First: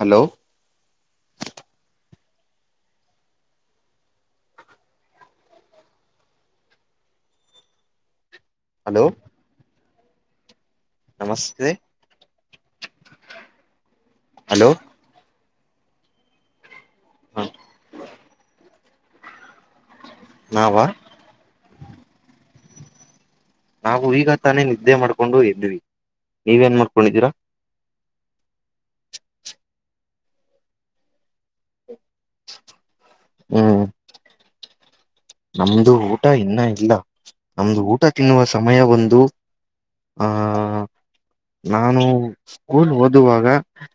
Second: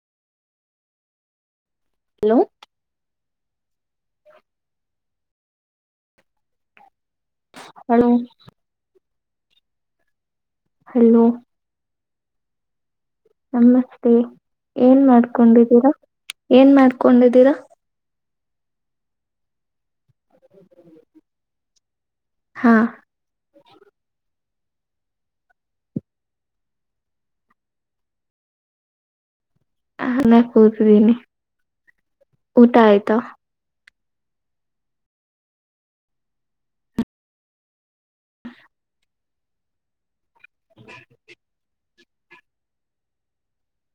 Hello hello [unintelligible] hello hello hello ನಮಸ್ತೆ ನಮಸ್ತೆ hello ಏನ್ ಮಾಡ್ಕೊಂಡಿದ್ದೀರಾ ಏನ್ ಮಾಡ್ಕೊಂಡಿದ್ದೀರಾ ನವ ಹಾ ನಾವು ಈಗ ತಾನೇ ನಿದ್ದೆ ಮಾಡ್ಕೊಂಡು ಎದ್ವಿ ನೀವ ಏನ್ ಮಾಡ್ಕೊಂಡಿದ್ದೀರಾ ನ ಕೂತಿದ್ದೀನಿ ಊಟ ಆಯ್ತಾ ಹ್ಮ್ ನಮ್ದು ಊಟ ಇನ್ನ ಇಲ್ಲ ನಮ್ದು ಊಟ ತಿನ್ನುವ ಸಮಯ ಒಂದು ಆ ನಾನು ಸ್ಕೂಲ್ ಓದುವಾಗ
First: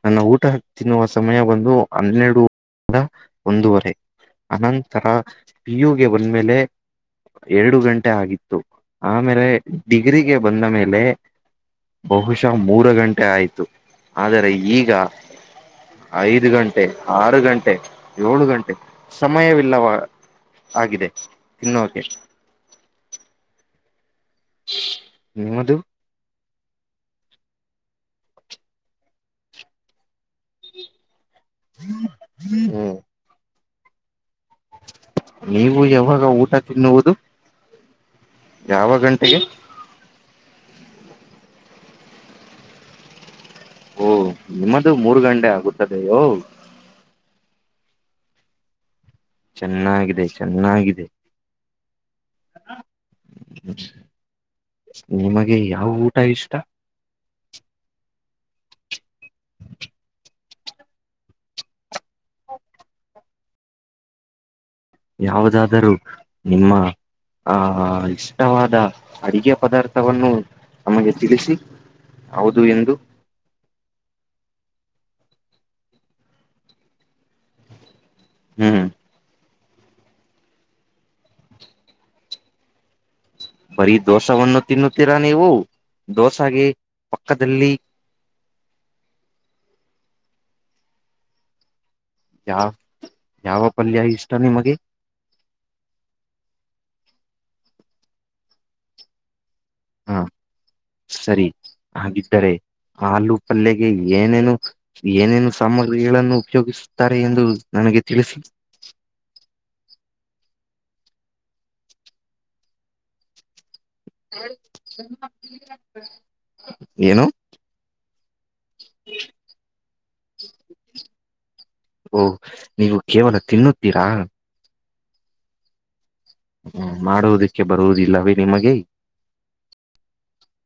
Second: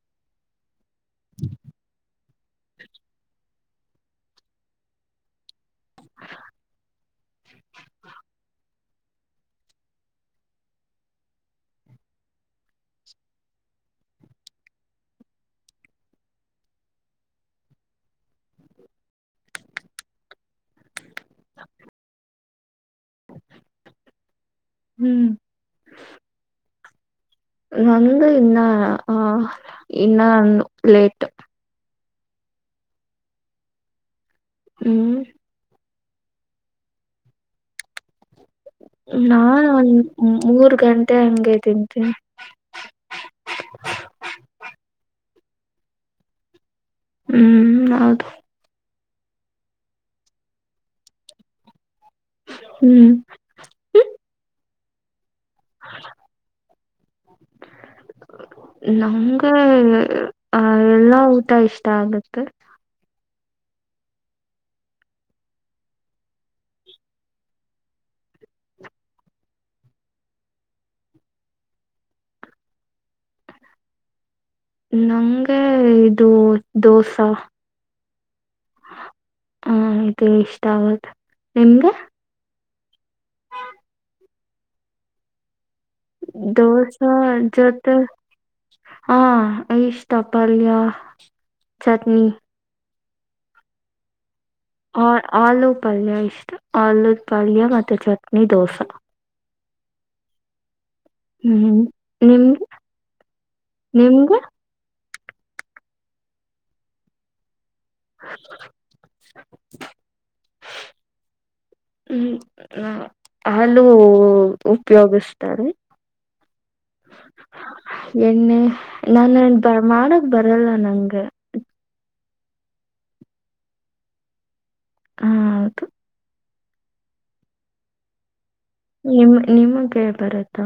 ನನ್ನ ಊಟ ತಿನ್ನುವ ಸಮಯ ಬಂದು ಹನ್ನೆರಡು ಒಂದೂವರೆ ಅನಂತರ ಪಿಯುಗೆ ಬಂದಮೇಲೆ ಎರಡು ಗಂಟೆ ಆಗಿತ್ತು ಆಮೇಲೆ ಡಿಗ್ರಿಗೆ ಬಂದ ಮೇಲೆ ಬಹುಶಃ ಮೂರು ಗಂಟೆ ಆಯ್ತು ಆದರೆ ಈಗ ಐದು ಗಂಟೆ ಆರು ಗಂಟೆ ಏಳು ಗಂಟೆ ಸಮಯವಿಲ್ಲವಾ ಆಗಿದೆ ತಿನ್ನುಕೆ ಹ್ಮ್ ನಿಮ್ಮದು ನಂದು ಇನ್ನ ಇನ್ನ ಲೇಟ್ ಹ್ಮ್ ಹ್ಞೂ ನೀವು ಯಾವಾಗ ಊಟ ತಿನ್ನುವುದು ಯಾವ ಗಂಟೆಗೆ ನಾು ಒಂದ ಮೂರ್ ಗಂಟೆ ಹಂಗಗೆ ತಿಂತನೆ ಓಹ ನಿಮ್ಮದು ಮೂರು ಗಂಟೆ ಆಗುತ್ತದೆಯೋ ಹ್ಮ್ ಹೌದು ಚೆನ್ನಾಗಿದೆ ಚೆನ್ನಾಗಿದೆ ಹ್ಮ್ ನಿಮಗೆ ಯಾವ ಊಟ ಇಷ್ಟ [inaudible] ನಮ್ಗೆ ಎಲ್ಲಾ ಊಟ ಇಷ್ಟ ಆಗತ್ತೆ ಯಾವುದಾದರೂ ನಿಮ್ಮ ಆಹ ಇಷ್ಟವಾದ ಅಡಿಗೆ ಪದಾರ್ಥವನ್ನು ನಮಗೆ ತಿಳಿಸಿ ಹೌದು ಎಂದು ನಂಗೆ ಇದು ದೋಸಾ ಹ್ಮ್ ಹ ಆಯ್ತು ಇಷ್ಟ ಆಗದು ನಿಮ್ಗೆ ಬರೀ ದೋಷವನ್ನು ತಿನ್ನುತ್ತೀರಾ ನೀವು ದೋಸಾಗೆ ದೋಸ ಪಕ್ಕದಲ್ಲಿ ಜೊತೆ ಹಾ ಇಷ್ಟ ಪಲ್ಯ ಚಟ್ನಿ ಯಾವ ಯಾವ ಪಲ್ಯ ಇಷ್ಟಾನ ನಿಮಗೆ ಆ ಆಲೂ ಪಲ್ಯ ಇಷ್ಟ ಆಲೂ ಪಲ್ಯ ಮತ್ತೆ ಚಟ್ನಿ ದೋಸೆ ಹಾ ಸರಿ ಹ್ಮ್ ನಿಮ್ ಹಾಗಿದ್ದರೆ ಹಲೂ ಪಲ್ಗೆ ನಿಮ್ಗೆ ಏನೇನು ಏನೇನು ಸಾಮಗ್ರಿಗಳನ್ನು ಉಪಯೋಗಿಸುತ್ತಾರೆ ಎಂದು ನನಗೆ ತಿಳಿಸ [unintelligible] ಹ್ಮ ಆಲೂ ಏನು ಎಣ್ಣೆ ನಾನು ಬ ಮಾಡಕ್ ಬರಲ್ಲ ನಂಗೆ ಓಹ ನೀವು ಕೇವಲ ತಿನ್ನುತ್ತೀರಾ ಹೌದು ಹ್ಮ ಮಾಡುವುದಿಕ್ಕೆ ಬರುವುದಿಲ್ಲವೇ ನಿಮಗೆ ನಿಮ ನಿಮಗ್ಗೆ ಬರುತ್ತಾ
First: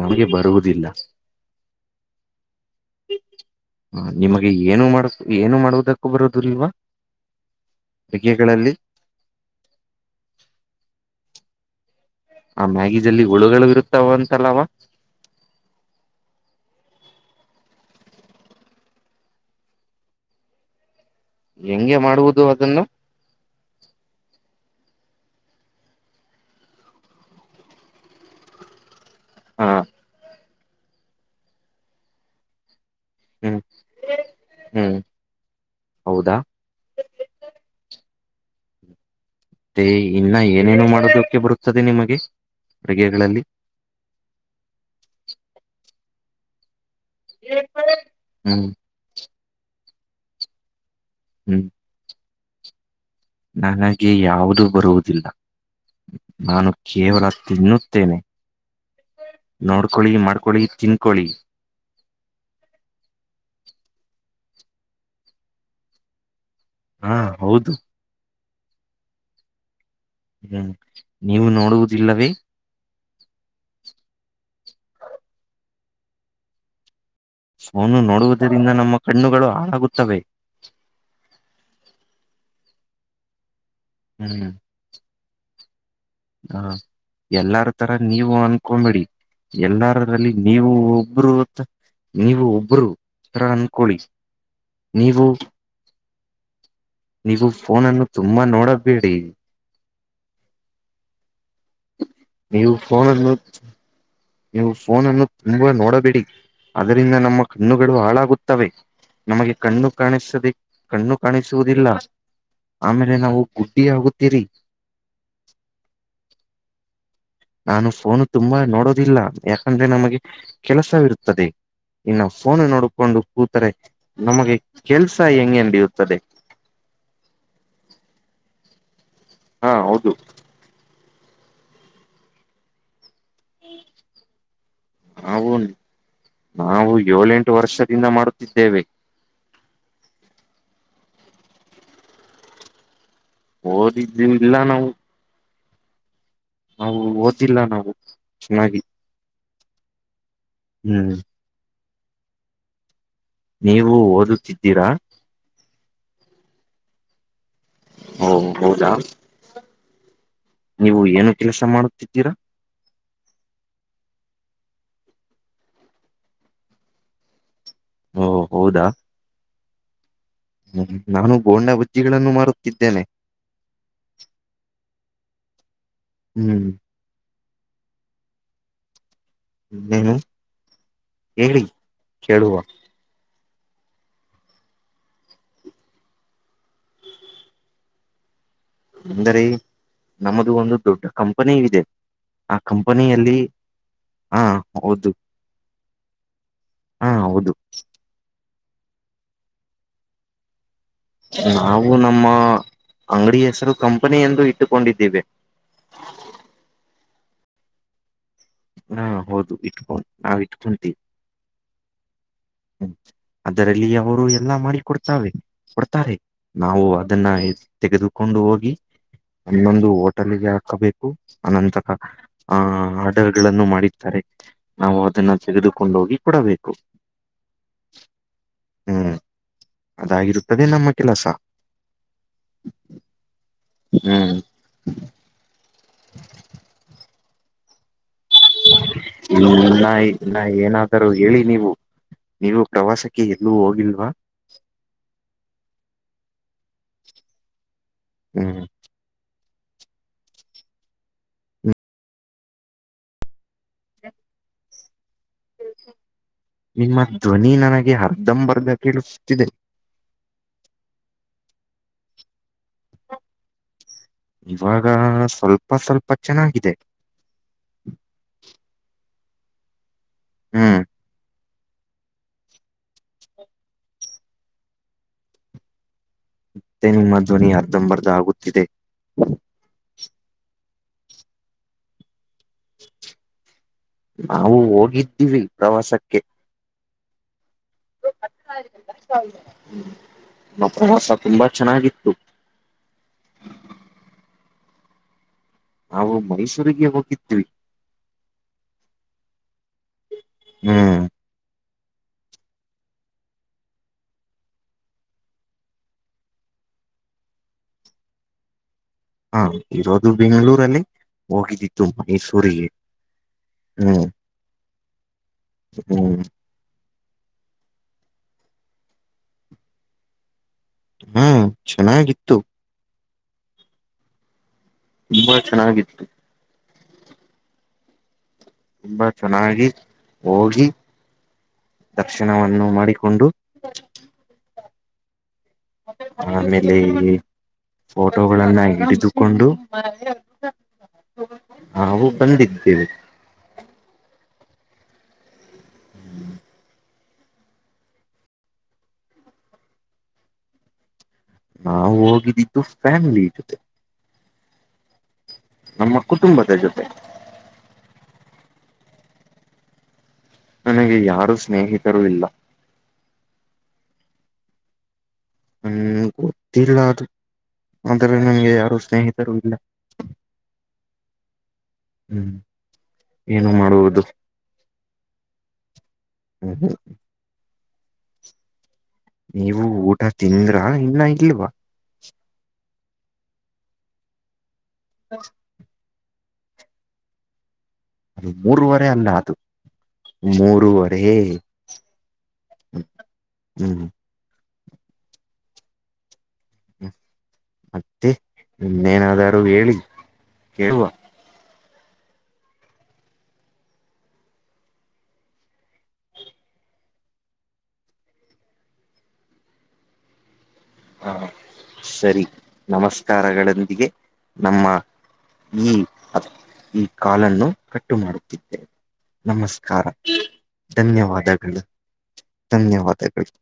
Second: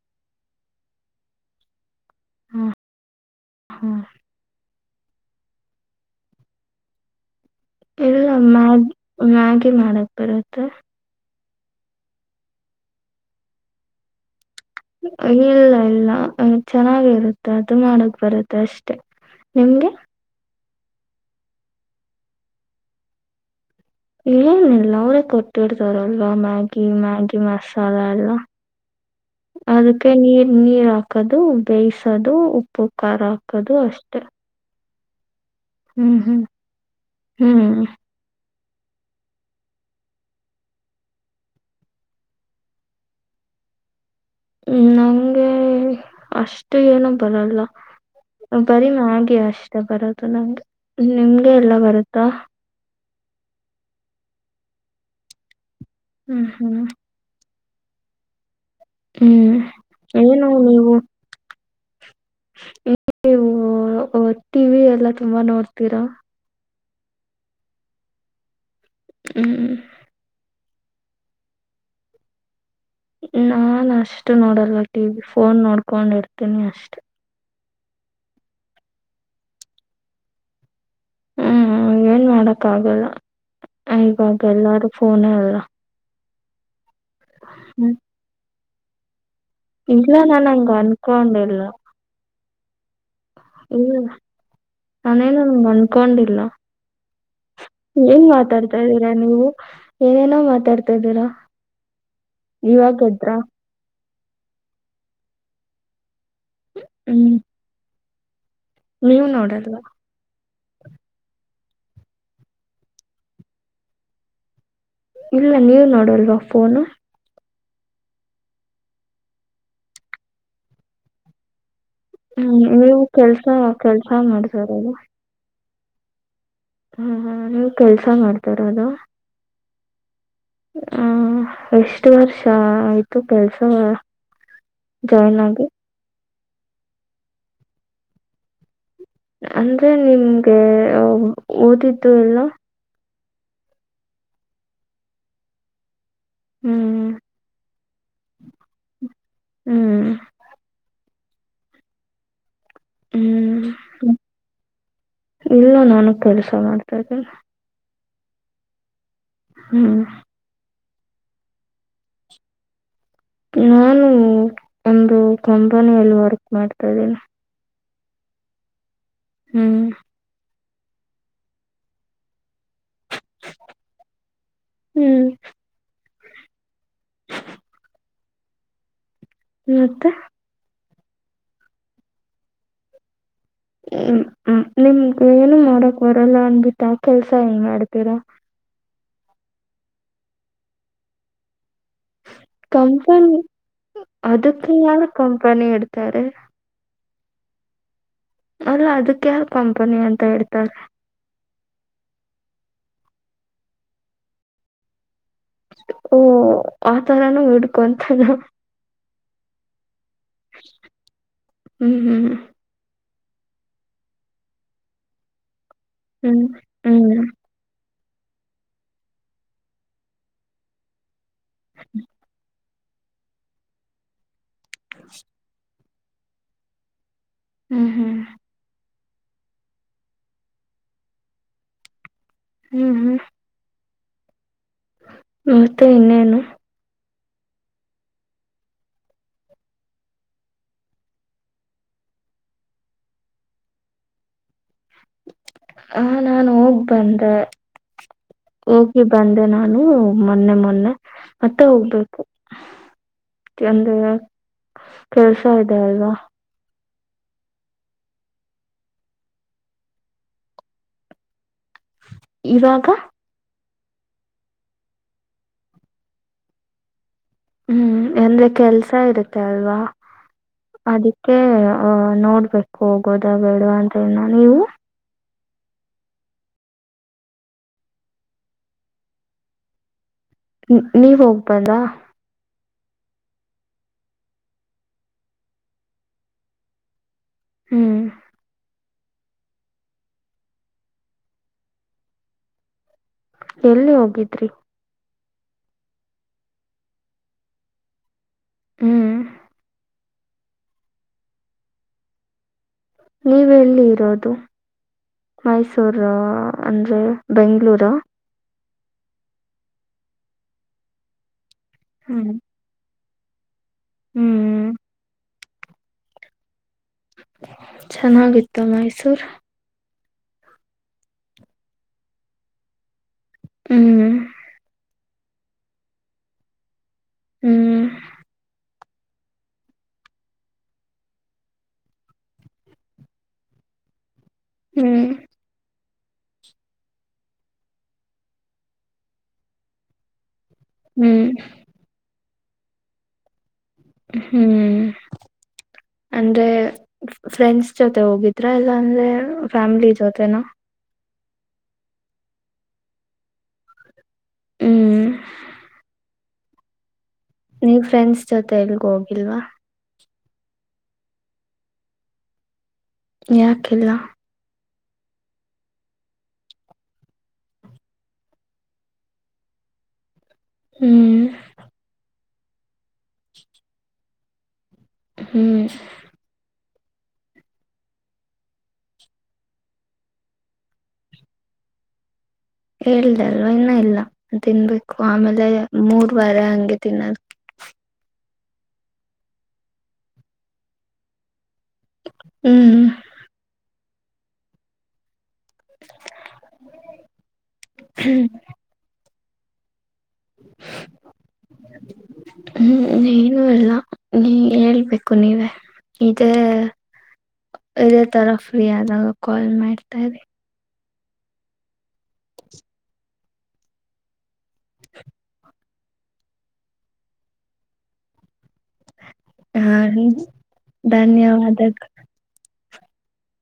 ನಮಗೆ ಬರುವುದಿಲ್ಲ ಹ ಹಾ ನಿಮಗೆ ಏನು ಮಾಡ ಏನು ಮಾಡುವುದಕ್ಕೂ ಬರೋದು ಇಲ್ವಾ ಎಲ್ಲ ಮ್ಯಾಗ ಮ್ಯಾಗಿ ಮಾಡಕ್ ಬರುತ್ತೆ ಆ ಮ್ಯಾಗಿದಲ್ಲಿ ಹುಳುಗಳು ಇರುತ್ತಾವ ಅಂತಲ್ಲವಾ ಇಲ್ಲ ಇಲ್ಲ ಚೆನ್ನಾಗಿರುತ್ತೆ ಅದು ಮಾಡಕ್ ಬರುತ್ತೆ ಅಷ್ಟೆ ನಿಮಗೆ ಹೆಂಗೆ ಮಾಡುವುದು ಅದನ್ನು ಏನಿಲ್ಲ ಅವ್ರೇ ಕೊಟ್ಟಿಡ್ತಾರಲ್ ಮ್ಯಾಗಿ ಮ್ಯಾಗಿ ಮಸಾಲ ಎಲ್ಲ ಹ ಅದಕ್ಕೆ ನೀರ್ ನೀರ್ ಹಾಕದು ಬೇಯಿಸದು ಉಪ್ಪು ಖಾರ ಹ್ಮ್ ಹಾಕೋದು ಅಷ್ಟೇ ಹ್ಮ್ ಹ್ಮ್ ಹೌದಾ ಹ್ಮ್ ಹ್ಮ್ ಮತ್ತೆ ಇನ್ನ ಏನೇನು ಮಾಡೋದಕ್ಕೆ ಬರುತ್ತದೆ ನಿಮಗೆ ಅಡುಗೆಗಳಲ್ಲಿ ಹ್ಮ ನಂಗೆ ಅಷ್ಟು ಏನ ಬರಲ್ಲ ಹ್ಮ್ ಬರಿ ಹಾಗೆ ಅಷ್ಟೇ ಬರುದು ನಂಗೆ ನಿಮ್ಗೆ ಹ್ಮ್ ಎಲ್ಲ ಬರುತ್ತಾ ನನಗೆ ಯಾವುದು ಬರುವುದಿಲ್ಲ ಹ್ಮ್ ನಾನು ಹ್ಮ್ ಕೇವಲ ತಿನ್ನುತ್ತೇನೆ ಹ್ಮ್ ನೋಡ್ಕೊಳ್ಳಿ ಏನು ಮಾಡ್ಕೊಳ್ಳಿ ತಿನ್ಕೊಳ್ಳಿ ಟಿ ವಿ ಎಲ್ಲ ತುಂಬಾ ನೋಡ್ತೀರಾ ಹಾ ಹೌದು ಹ್ಞ ಹ್ಮ್ ನೀವು ನೋಡುವುದಿಲ್ಲವೇ ನಾನ್ ಅಷ್ಟು ನೋಡಲ್ಲ ಟಿ ವಿ ಫೋನ್ ನೋಡ್ಕೊಂಡ್ ಇಡ್ತೀನಿ ಅಷ್ಟೆ ಸೋನು ನೋಡುವುದರಿಂದ ನಮ್ಮ ಕಣ್ಣುಗಳು ಹಾಳಾಗುತ್ತವೆ ಹ್ಮ್ ಏನ್ ಮಾಡಕ್ ಆಗಲ್ಲ ಇವಾಗ ಹ್ಮ್ ಎಲ್ಲಾರೂ ಫೋನೇ ಅಲ್ಲ ಹ ಎಲ್ಲಾರ ತರ ಹ್ಮ್ ನೀವು ಅನ್ಕೊಂಬೇಡಿ ಇಲ್ಲ ಎಲ್ಲಾರರಲ್ಲಿ ನಾನ್ ಹಂಗ ನೀವು ಒಬ್ಬರು ಅನ್ಕೊಂಡಿಲ್ಲ ಅ ನೀವು ಒಬ್ಬರು ಇಲ್ಲ ನೀವು ನಾನೇನು ಅನ್ಕೊಂಡಿಲ್ಲ ನೀವು ಫೋನನ್ನು ಏನ್ ತುಂಬಾ ಮಾತಾಡ್ತಾ ಇದ್ದೀರಾ ನೋಡಬೇಡಿ ನೀವು ಏನೇನೋ ಮಾತಾಡ್ತಾ ಇದ್ದೀರಾ ನೀವು ಇವಾಗದ್ರ ಫೋನನ್ನು ನೀವು ಫೋನ್ ಅನ್ನು ತುಂಬಾ ನೋಡಬೇಡಿ ಅದರಿಂದ ಹ್ಮ್ ನಮ್ಮ ಕಣ್ಣುಗಳು ಹಾಳಾಗುತ್ತವೆ ನೀವ್ ನಮಗೆ ನೋಡಲ್ವಾ ಕಣ್ಣು ಕಾಣಿಸದೆ ಕಣ್ಣು ಕಾಣಿಸುವುದಿಲ್ಲ ಆಮೇಲೆ ನಾವು ಗುಡ್ಡಿ ಆಗುತ್ತೀರಿ ಇಲ್ಲ ನೀವ ನೋಡಲ್ವ ಫೋನು ನಾನು ಫೋನು ತುಂಬಾ ನೋಡೋದಿಲ್ಲ ಯಾಕಂದ್ರೆ ನಮಗೆ ಕೆಲಸವಿರುತ್ತದೆ ಇನ್ನು ಹ್ಮ್ ಫೋನ್ ನೀವು ನೋಡ್ಕೊಂಡು ಕೆಲ್ಸ ಕೂತರೆ ಕೆಲ್ಸ ನಮಗೆ ಮಾಡ್ತಾರದು ಕೆಲ್ಸ ಹೆಂಗೇನ್ ಬಿಡಿಯುತ್ತದೆ ಹ್ಮ್ ಹ್ಮ ನೀವು ಕೆಲ್ಸ ಮಾಡ್ತಾರ ಅದು ಹಾ ಹೌದು ಹ ಎಷ್ಟ ವರ್ಷ ಆಯ್ತು ಕೆಲ್ಸ ಜಾಯಿನ್ ನಾವು ಆಗಿ ನಾವು ಏಳೆಂಟು ವರ್ಷದಿಂದ ಮಾಡುತ್ತಿದ್ದೇವೆ ಅಂದ್ರೆ ನಿಮ್ಗೆ ಓದಿದ್ದು ಎಲ್ಲ ಓದಿದ್ದ ಇಲ್ಲ ನಾವು ನಾವು ಹ್ಮ್ ಓದಿಲ್ಲ ನಾವು ಚೆನ್ನಾಗಿ ಹ್ಮ್ ಹ್ಮ್ ಹ್ಮ್ ನೀವು ಓದುತ್ತಿದ್ದೀರಾ ಇಲ್ಲ ನಾನು ಕೆಲಸ ಮಾಡ್ತಾ ಇದ್ದೀನಿ ಹ ಹೌದ ಹ್ಮ್ ನೀವು ಏನು ಕೆಲಸ ಮಾಡುತ್ತಿದ್ದೀರಾ ನಾನು ಒಂದು ಕಂಪನಿಯಲ್ಲಿ ವರ್ಕ್ ಮಾಡ್ತಾ ಇದ್ದೀನಿ ಓ ಹೌದಾ ಹ್ಮ್ ಹ್ಮ ನಾನು ಬೋಂಡಾ ಬಜ್ಜಿಗಳನ್ನು ಮಾರುತ್ತಿದ್ದೇನೆ ಹ್ಮ್ ಹ್ಮ್ ಮತ್ತೆ ನನು ಕೆಡಿ ಕೆಡುವ ಹ್ಮ್ಮ ನಿಮ್ಗ ಏನು ಮಾಡಕ್ ಬರಲ್ಲ ಅನ್ಬಿಟ್ಟ ಕೆಲ್ಸ ಏಂಗ ಮಾಡ್ತೀರಾ ಅಂದರಿ ನಮ್ಮದು ಒಂದು ದೊಡ್ಡ ಕಂಪನಿ ಇದೆ ಆ ಕಂಪನಿಯಲ್ಲಿ ಕಂಪನಿ ಹಾ ಅದಕ್ಕೆ ಯಾರು ಹೌದು ಕಂಪನಿ ಇಡ್ತಾರೆ ಹಾ ಹೌದು ಅಲ್ಲ ಅದಕ್ಕೆ ಯಾವ ಕಂಪನಿ ಅಂತ ಹೇಳ್ತಾರೆ ನಾವು ನಮ್ಮ ಅಂಗಡಿ ಹೆಸರು ಕಂಪನಿ ಎಂದು ಇಟ್ಟುಕೊಂಡಿದ್ದೀವೆ ಓ ಆತರಾನೂ ಹಿಡ್ಕೊಂತಾನ ಹಾ ಹೌದು ಇಟ್ಕೊಂಡು ನಾವ್ ಇಟ್ಕೊಂತೀವಿ ಹ್ಮ್ ಹ್ಮ್್ಮ ಹ್ಮ್ ಅದರಲ್ಲಿ ಅವರು ಎಲ್ಲಾ ಮಾಡ ಕೊಡ್ತಾರೆೆ ಕೊಡ್ತಾರೆ ಹ್ಮ್ ನಾವು ಹ್ಮ್ ಅದನ್ನ ತೆಗೆದುಕೊಂಡು ಹೋಗಿ ಒಂದೊಂದು ಹೋಟೆಲ್ಗೆ ಹಾಕಬೇಕು ಅನಂತರ ಆಹ ಆಡಗಳನ್ನು ಮಾಡಿದ್ದಾರೆ ನಾವು ಅದನ್ನ ತೆಗೆದುಕ ಕೊಂಡೋಗಿ ಕೂಡಬೇಕು ಹ್ಮ್ ಹ್ಮ್ ಹ್ಮ್ ಅದಾಗಿರುತ್ತದೆ ನಮ್ಮ ಕೆಲಸ ಹ್ಮ್ ಹ್ಮ್ ಹ್ಮ್ ಮತ್ತೆ ಇನ್ನೇನು ಇನ್ನ ನ ಏನಾದರೂ ಹೇಳಿ ನೀವು ನೀವು ಪ್ರವಾಸಕ್ಕೆ ಎಲ್ಲೂ ಹೋಗಿಲ್ವಾ ಅವನನ್ನು ಹೋಗ್ ಬಂದ ಹ್ಮ್ ಹೋಗಿ ಬಂದೆ ನಾನು ಮೊನ್ನೆ ಮೊನ್ನೆ ಮತ್ತೆ ಹೋಗ್ಬೇಕು ಎಂದ್ರ ಕೆಲ್ಸ ಇದೆ ಅಲ್ವಾ ನಿಮ್ಮ ಧ್ವನಿ ನನಗೆ ಅರ್ಧಂಬರ್ಧ ಕೇಳುತ್ತಿದೆ ಇವಾಗ ಇವಾಗ ಸ್ವಲ್ಪ ಸ್ವಲ್ಪ ಚೆನ್ನಾಗಿದೆ ಹ್ಮ್ ಎಂದ್ರೆ ಕೆಲ್ಸ ಇರುತ್ತೆ ಅಲ್ವಾ ಹ್ಮ್ ಅದಕ್ಕೆ ಅಹ ನೋಡ್ಬೇಕು ಹೋಗೋದ ಬೇಡ ಅಂತ ಹೇಳನ ನೀವು ಮತ್ತೆ ನಿಮ್ಮ ಧ್ವನಿ ಅರ್ಧಂಬರ್ಧ ಆಗುತ್ತಿದೆ ನೀವ್ ಹೋಗ್ಬಂದ್ರಾ ನಾವು ಹೋಗಿದ್ದೀವಿ ಪ್ರವಾಸಕ್ಕೆ ಹ್ಞೂ ನಮ್ಮ ಪ್ರವಾಸ ತುಂಬಾ ಚೆನ್ನಾಗಿತ್ತು ಎಲ್ಲಿ ಹೋಗಿದ್ರಿ ನಾವು ಮೈಸೂರಿಗೆ ಹೋಗಿದ್ವಿ ಹ್ಮ್ ಹ್ಮ ನೀವೆ ಎಲ್ಲಿ ಇರೋದು ಮೈಸೂರು ಅಂದ್ರೆ ಬೆಂಗಳೂರು ಹಾ ಇರೋದು ಬೆಂಗಳೂರಲ್ಲಿ ಹೋಗಿದ್ದಿತ್ತು ಹ್ಮ್ ಮೈಸೂರಿಗೆ ಹ್ಮ್ ಹ್ಮ್ ಹ್ಮ್ ಚೆನ್ನಾಗಿತ್ತು ಮೈಸೂರ್ ಹಾ ಚೆನ್ನಾಗಿತ್ತು ಹ್ಮ್ ತುಂಬಾ ಚೆನ್ನಾಗಿತ್ತು ಹ್ಮ್ ತುಂಬಾ ಚೆನ್ನಾಗಿ ಹೋಗಿ ದರ್ಶನವನ್ನು ಮಾಡಿಕೊಂಡು ಹ್ಮ್ ಆಮೇಲೆ ಫೋಟೋಗಳನ್ನ ಹಿಡಿದುಕೊಂಡು ಹ್ಮ್ ನಾವು ಬಂದಿದ್ದೇವೆ ಹ್ಮ್ ಅಂದ್ರೆ ಫ್ರೆಂಡ್ಸ್ ಜೊತೆ ಹೋಗಿದ್ರ ಇಲ್ಲಾ ಅಂದ್ರೆ ಫ್ಯಾಮಿಲಿ ಜೊತೆನ ನಾವು ಹೋಗಿದ್ದಿದ್ದು ಫ್ಯಾಮಿಲಿ ಜೊತೆ ಹ್ಮಞ ನಮ್ಮ ಕುಟುಂಬದ ಜೊತೆ ನೀವ್ ಫ್ರೆಂಡ್ಸ್ ಜೊತೆ ಎಲ್ಗ ಹೋಗಿಲ್ವಾ ನನಗೆ ಯಾರು ಸ್ನೇಹಿತರು ಇಲ್ಲ ಯಕಲ್ಲ ಹ್ಮ್ ಗತ್ತಿಲ್ಲ. ಅದು ಆದ್ರ ನಮ್ಗೆ ಯಾರು ಸ್ನೇಹಿತರು ಇಲ್ಲ ಹ್ಮ್ ಹ್ಮ್ ಏನು ಮಾಡುವುದು ಹ್ಮ್ ಹ್ಮ ಹಾ ನೀವು ಊಟ ತಿಂದ್ರ ಇನ್ನ ಇಲ್ವಾ ಹೇಳ್ದ ಅಲ್ವ ಇನ್ನೂ ಇಲ್ಲ ತಿನ್ಬೇಕು ಆಮೇಲೆ ಮೂರ್ವಾರ ಹಂಗೆ ತಿನ್ನದ ಅದು ಮೂರುವರೆ ಅಲ್ಲ ಅದು ಮೂರುವರೆ ಹ್ಮ್ ಹ್ಮ್ ಹ್ಮ್ [inaudible] ಹ್ಮ ಮತ್ತೆ ಇನ್ನೇನಾದಾರೂ ಹೇಳಿ ಕೇಳುವ ಹ್ಮ್ ಏನು ಇಲ್ಲ ನೀ ಹೇಳ್ಬೇಕು ನೀವೇ ಇದೇ ಇದೇ ತರ ಫ್ರೀ ಆದಾಗ ಕಾಲ್ ಮಾಡ್ತಾ ಇದೆ ಹಾ ಸರಿ ನಮಸ್ಕಾರಗಳೊಂದಿಗೆ ನಮ್ಮ ಈ ಅ ಈ ಕಾಲನ್ನು ಕಟ್ಟು ಮಾಡುತ್ತಿದ್ದೇವೆ ಹ ನಮಸ್ಕಾರ ಧನ್ಯವಾದಗಳು ಧನ್ಯವಾದ ಧನ್ಯವಾದಗಳು